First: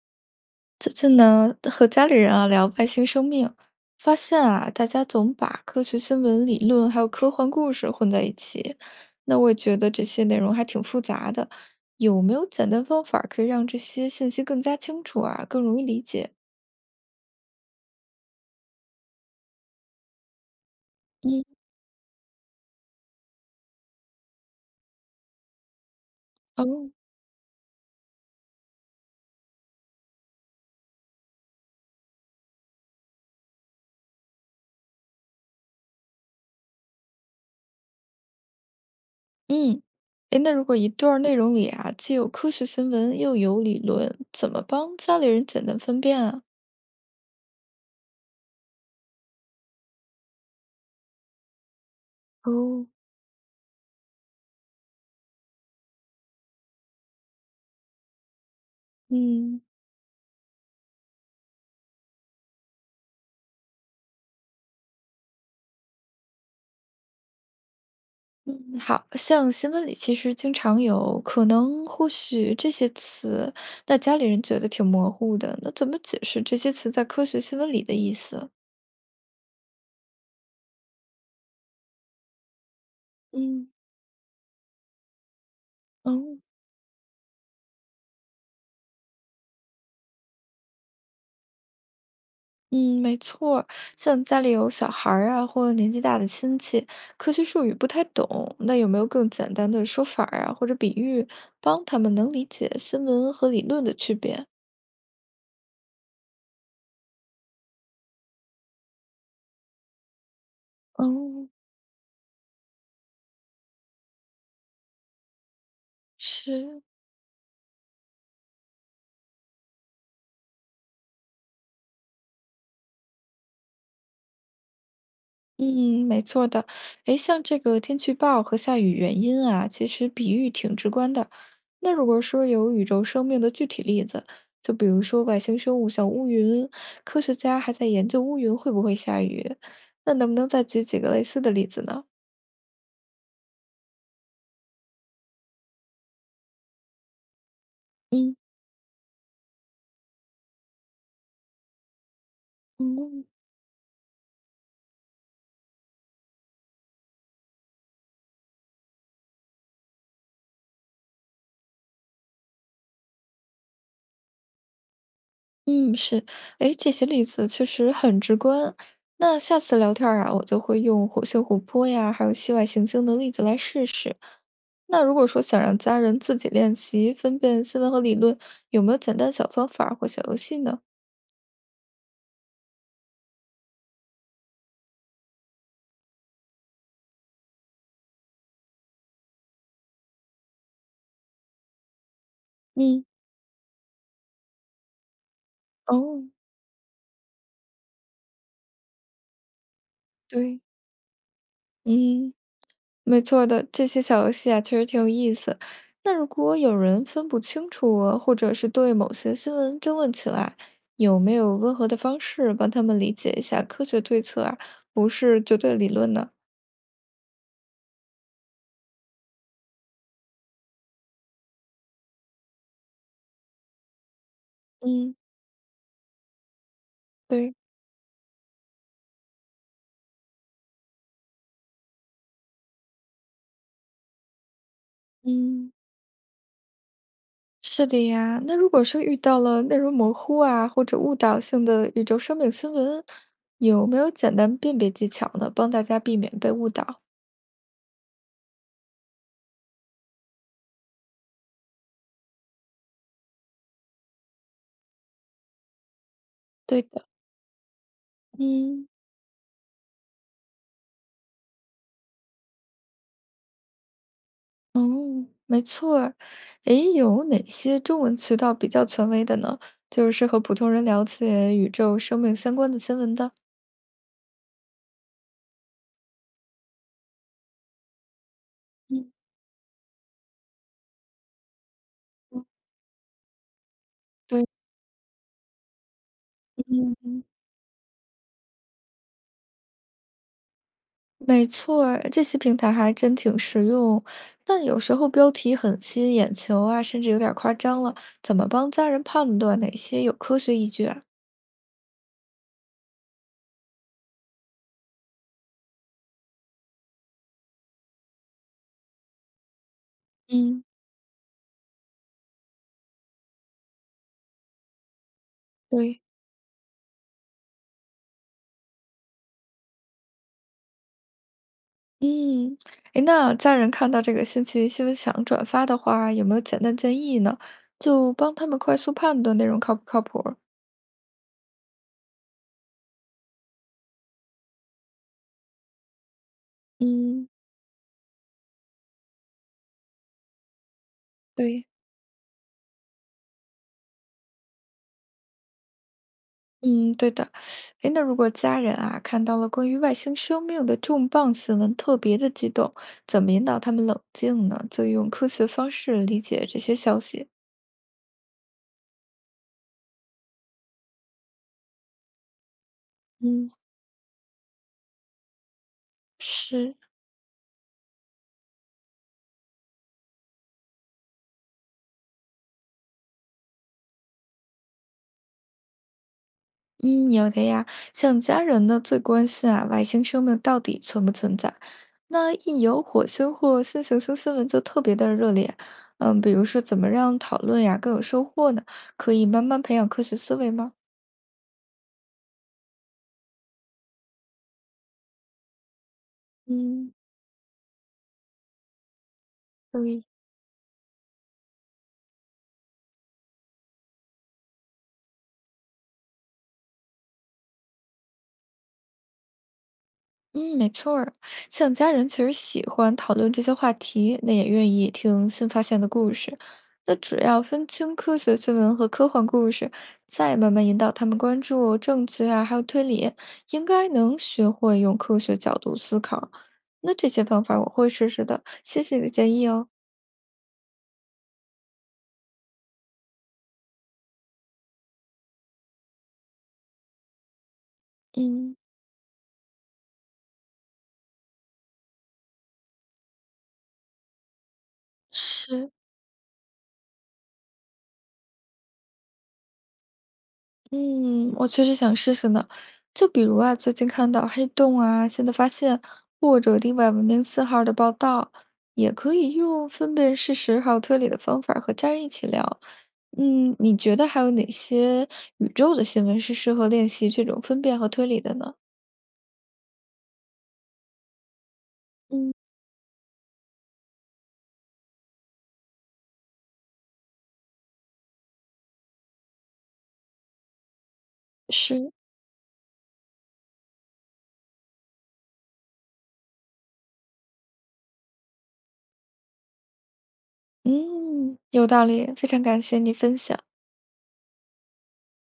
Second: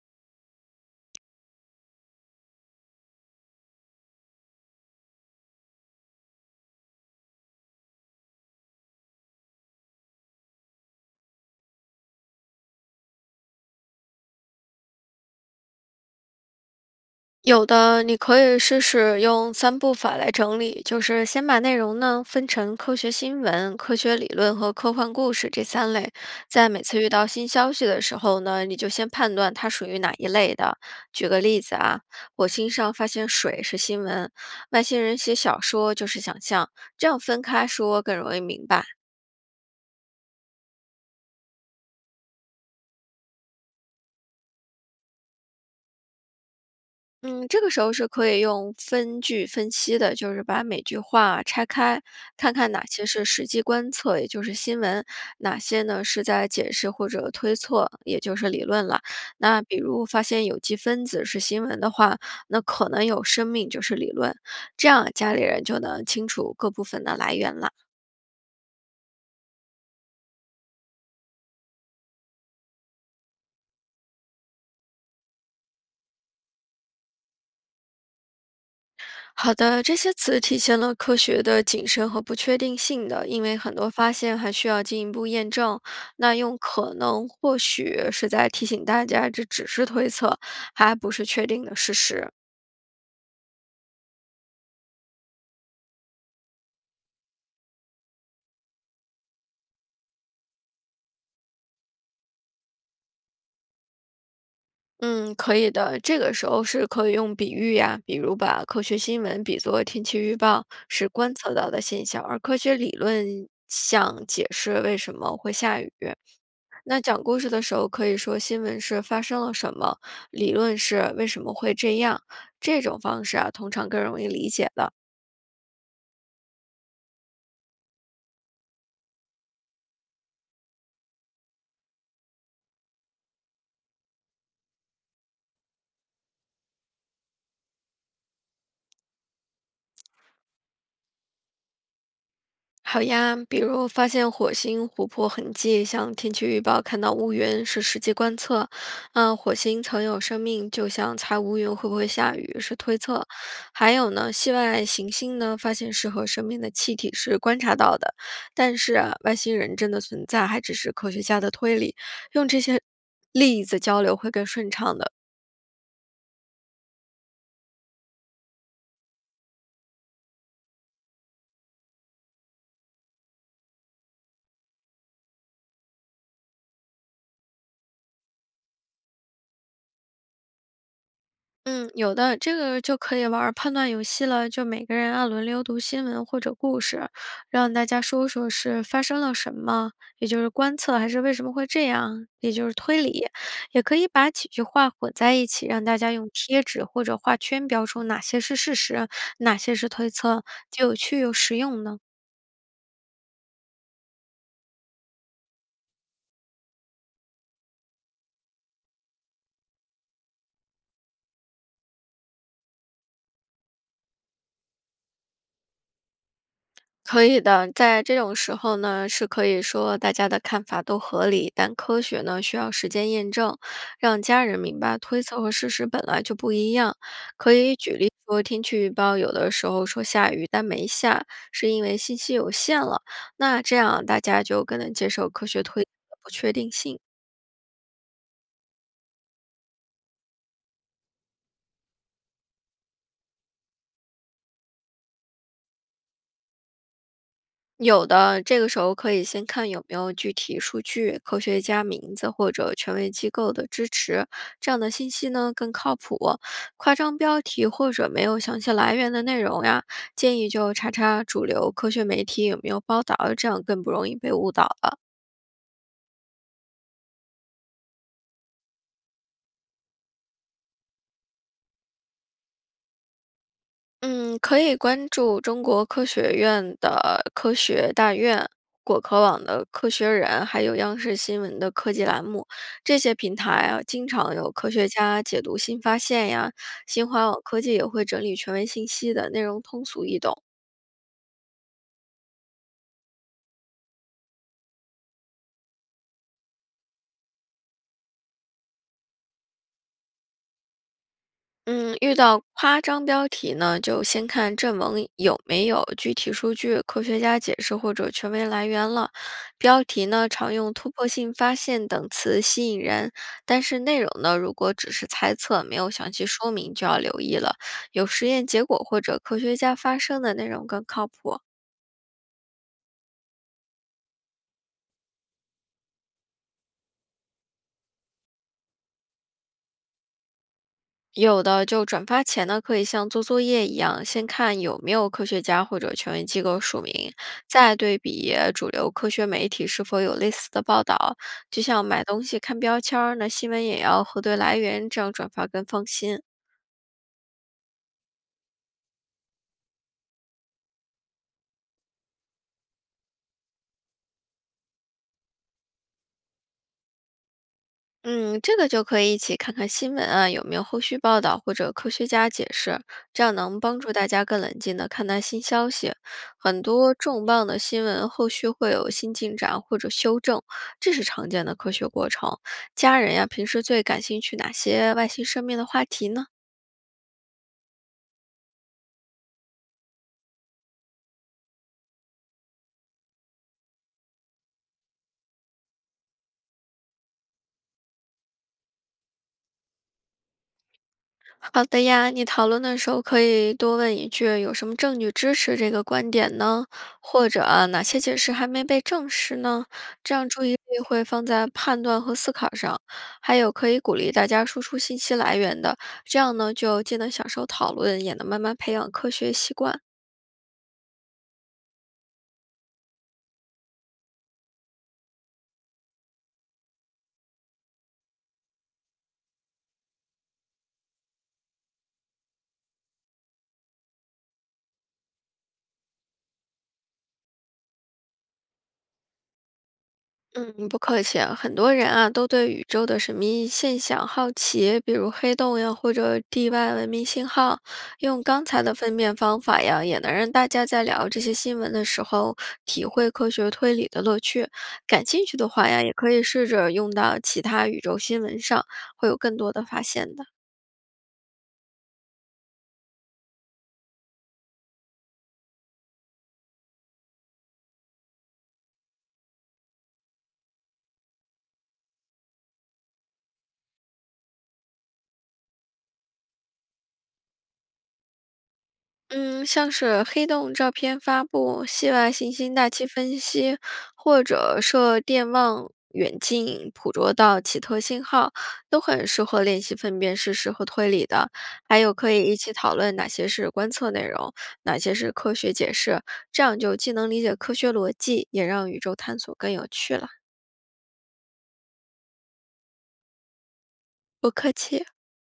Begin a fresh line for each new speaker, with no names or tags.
最近呢，和家里人啊聊外星生命，发现啊，大家总把科学新闻理论还有科幻故事混在一起。那我也觉得这些内容还挺复杂的，有没有简单方法可以让这些信息更加清楚啊，更容易理解？
有的，你可以试试用三步法来整理，就是
嗯，
先把内容呢分成科学新闻、科学理论和科幻故事这三类，在每
哦，
次遇到新消息的时候呢，你就先判断它属于哪一类的。举个例子啊，火星上发现水是新闻，外星人写小说就是想象，这样分开说更容易明白。
嗯，诶，那如果一段儿内容里啊，既有科学新闻又有理论，怎么帮家里人简单分辨啊？
嗯，这个时候是可以用分句分析的，就是把每句话拆开，看看哪
哦，
些是实际观测，也就是新闻，哪些呢是在解释或者推测，也就是理论了。
嗯。
那比如发现有机分子是新闻的话，那可能有生命就是理论，这样啊家里人就能清楚各部分的来源了。
嗯，好像新闻里其实经常有可能、或许这些词，那家里人觉得挺模糊的，那怎么解释这些词在科学新闻里的意思？
好的，这些词体现了科学的谨慎和不确定性的，因为
嗯，
很多发现还需要进一步验证。那
嗯
用可能、或许是在提醒大家，这只是推测，还不是确定的事实。
嗯，没错儿。像家里有小孩儿啊，或年纪大的亲戚，科学术语不太懂，那有没有更简单的说法儿啊，或者比喻，帮他们能理解新闻和理论的区别？
嗯，可以的。这个时候是可以用比喻呀，比如把科学新闻比作天气预报，是观
哦，
测到的现象，而科学理论想解释为什么会下雨。
是，
那讲故事的时候，可以说新闻是发生了什么，理论是为什么会这样，这种方式啊，通常更容易理解的。
嗯，没错儿的。诶，像这个天气预报和下雨原因啊，其实比喻挺直观的。那如果说有宇宙生命的具体例子，就比如说外星生物像乌云，科学家还在研究乌云会不会下雨，那能不能再举几个类似的例子呢？
好呀，比如发现火星湖泊痕迹，像天气预报看到乌云是实际
嗯
观测。嗯，火星曾有生命，就像猜乌云会不会下雨是推
嗯。
测。还有呢，系外行星呢，发现适合生命的气体是观察到的，但是啊，外星人真的存在还只是科学家的推理。用这些例子交流会更顺畅的。
嗯，是，哎，这些例子确实很直观。那下次聊天儿啊，我就会用火星、湖泊呀，还有系外行星的例子来试试。那如果说想让家人自己练习分辨新闻和理论，有没有简单小方法儿或小游戏呢？
嗯，有的，这个就可以玩儿判断游戏了，就每个人按轮流读新闻或者故事，让大家说说是发生了什么，也就是观测还是为什么会这样，也就是
嗯，
推理。也可以把几句话混在一起，让大家
哦，
用贴纸或者画圈标出哪些是事实，哪些是推测，
对，
既有趣又实用呢。
嗯。没错儿的，这些小游戏啊，确实挺有意思。那如果有人分不清楚啊或者是对某些新闻争论起来，有没有温和的方式帮他们理解一下科学对策啊，不是绝对理论呢？
可以的，在这种时候呢，是可以说大家的看法都合理，但科学呢需要时间验证，让家人明白
嗯，
推测和事实本来就不一样。
对，
可以举例说，天气预报有的时候说下雨，但没下，是因为信息有限了。那这样大家就更能接受科学
嗯，
推测的不确定性。
是的呀。那如果说遇到了内容模糊啊，或者误导性的宇宙生命新闻，有没有简单辨别技巧呢，帮大家避免被误导？
有的，这个时候可以先看有没有具体数据、科学家名字或者权威机构的支持，这样的信息呢更靠谱。
对
夸
的。
张标题或者没有详细
嗯。
来源的内容呀，建议就查查主流科学媒体有没有报道，这样更不容易被误导。
哦，没错儿。诶，有哪些中文渠道比较权威的呢？就是适合普通人了解宇宙生命相关的新闻的。
嗯，可以关注中国科学院的科学大院、果
嗯，
壳网的科学人，还有央视新闻的科技栏
嗯，
目。这些平台啊，经常
对，
有科学家解读新发现呀。
嗯，
新
嗯，
华网科技也会整理权威信息的内容，通俗易懂。
没错儿。这些平台还真挺实用，但有时候标题很吸引眼球啊，甚至有点儿夸张了。怎么帮家人判断哪些有科学依据啊？
嗯，遇到夸张标题呢，就先看正文有没有具体数据、科学家解释或者权威来源了。标题呢，常
嗯，
用突破性发现等词吸引人，但是内容呢，如果只是猜测，没有
对。
详细说明，就要留意了。有实验结果或者科学家发声的内容更靠谱。
嗯，诶，那家人看到这个新奇新闻想转发的话，有没有简单建议呢？就帮他们快速判断内容靠不靠谱儿。
有的就转发前呢，可以像做作业一样，先看有没有科学家或者权威机构署名，
嗯，
再对比主流科学媒体是否有类似的报道。就
对，
像买东西看标签儿，那新闻也要核对来源，这样转发更放心。
嗯，对的。诶，那如果家人啊看到了关于外星生命的重磅新闻，特别的激动，怎么引导他们冷静呢？就用科学方式理解这些消息。
嗯，这个就可以一起看看新闻啊，有没有后续报道或者科学家解释，这样
嗯，
能帮助大家更冷静的看待新消息。很
是，
多重磅的新闻后续会有新进展或者修正，这是常见的科学过程。家人呀，平时最感兴趣哪些外星生命的话题呢？
嗯，有的呀，像家人呢，最关心啊，外星生命到底存不存在？那一有火星或新行星新闻就特别的热烈，嗯，比如说怎么让讨论呀更有收获呢？可以慢慢培养科学思维吗？
好的呀，你讨论的时候可以多问一句，有什么证据支持这个观点呢？
嗯，
或者啊哪些解释还没被证实呢？
对，
这样注意力会放在判断和思考上。还有可以鼓励大家输出信息来源的，这样呢就既能享受讨论，也能慢慢培养科学习惯。
嗯，没错儿，像家人其实喜欢讨论这些话题，那也愿意听新发现的故事。那只要分清科学新闻和科幻故事，再慢慢引导他们关注证据啊，还有推理，应该能学会用科学角度思考。那这些方法我会试试的，谢谢你的建议哦。
嗯，不客气啊。很多人啊，都对宇宙的神秘现象好奇，比如黑洞呀，或者地外文明信号。用刚
嗯。
才的分辨方法呀，也能让大家在聊这些新闻的时候，体会科学推理的乐趣。感兴趣的话
是，
呀，也可以试着用到其他宇宙新闻上，会有更多的发现的。
嗯，我确实想试试呢。就比如啊，最近看到黑洞啊、新的发现，或者另外文明信号的报道，也可以用分辨事实还有推理的方法和家人一起聊。嗯，你觉得还有哪些宇宙的新闻是适合练习这种分辨和推理的呢？
嗯，像是黑洞照片发布、系外行
嗯，
星大气分析，或者射电望远镜捕捉到奇特信号，都很适合练习分辨事实和推理的。还
是，
有可以一起讨论哪些是观测内容，哪些是科学解释，这样就既能理解科学逻辑，也让宇宙探索更有趣了。
嗯，有道理，非常感谢你分享。
不客气。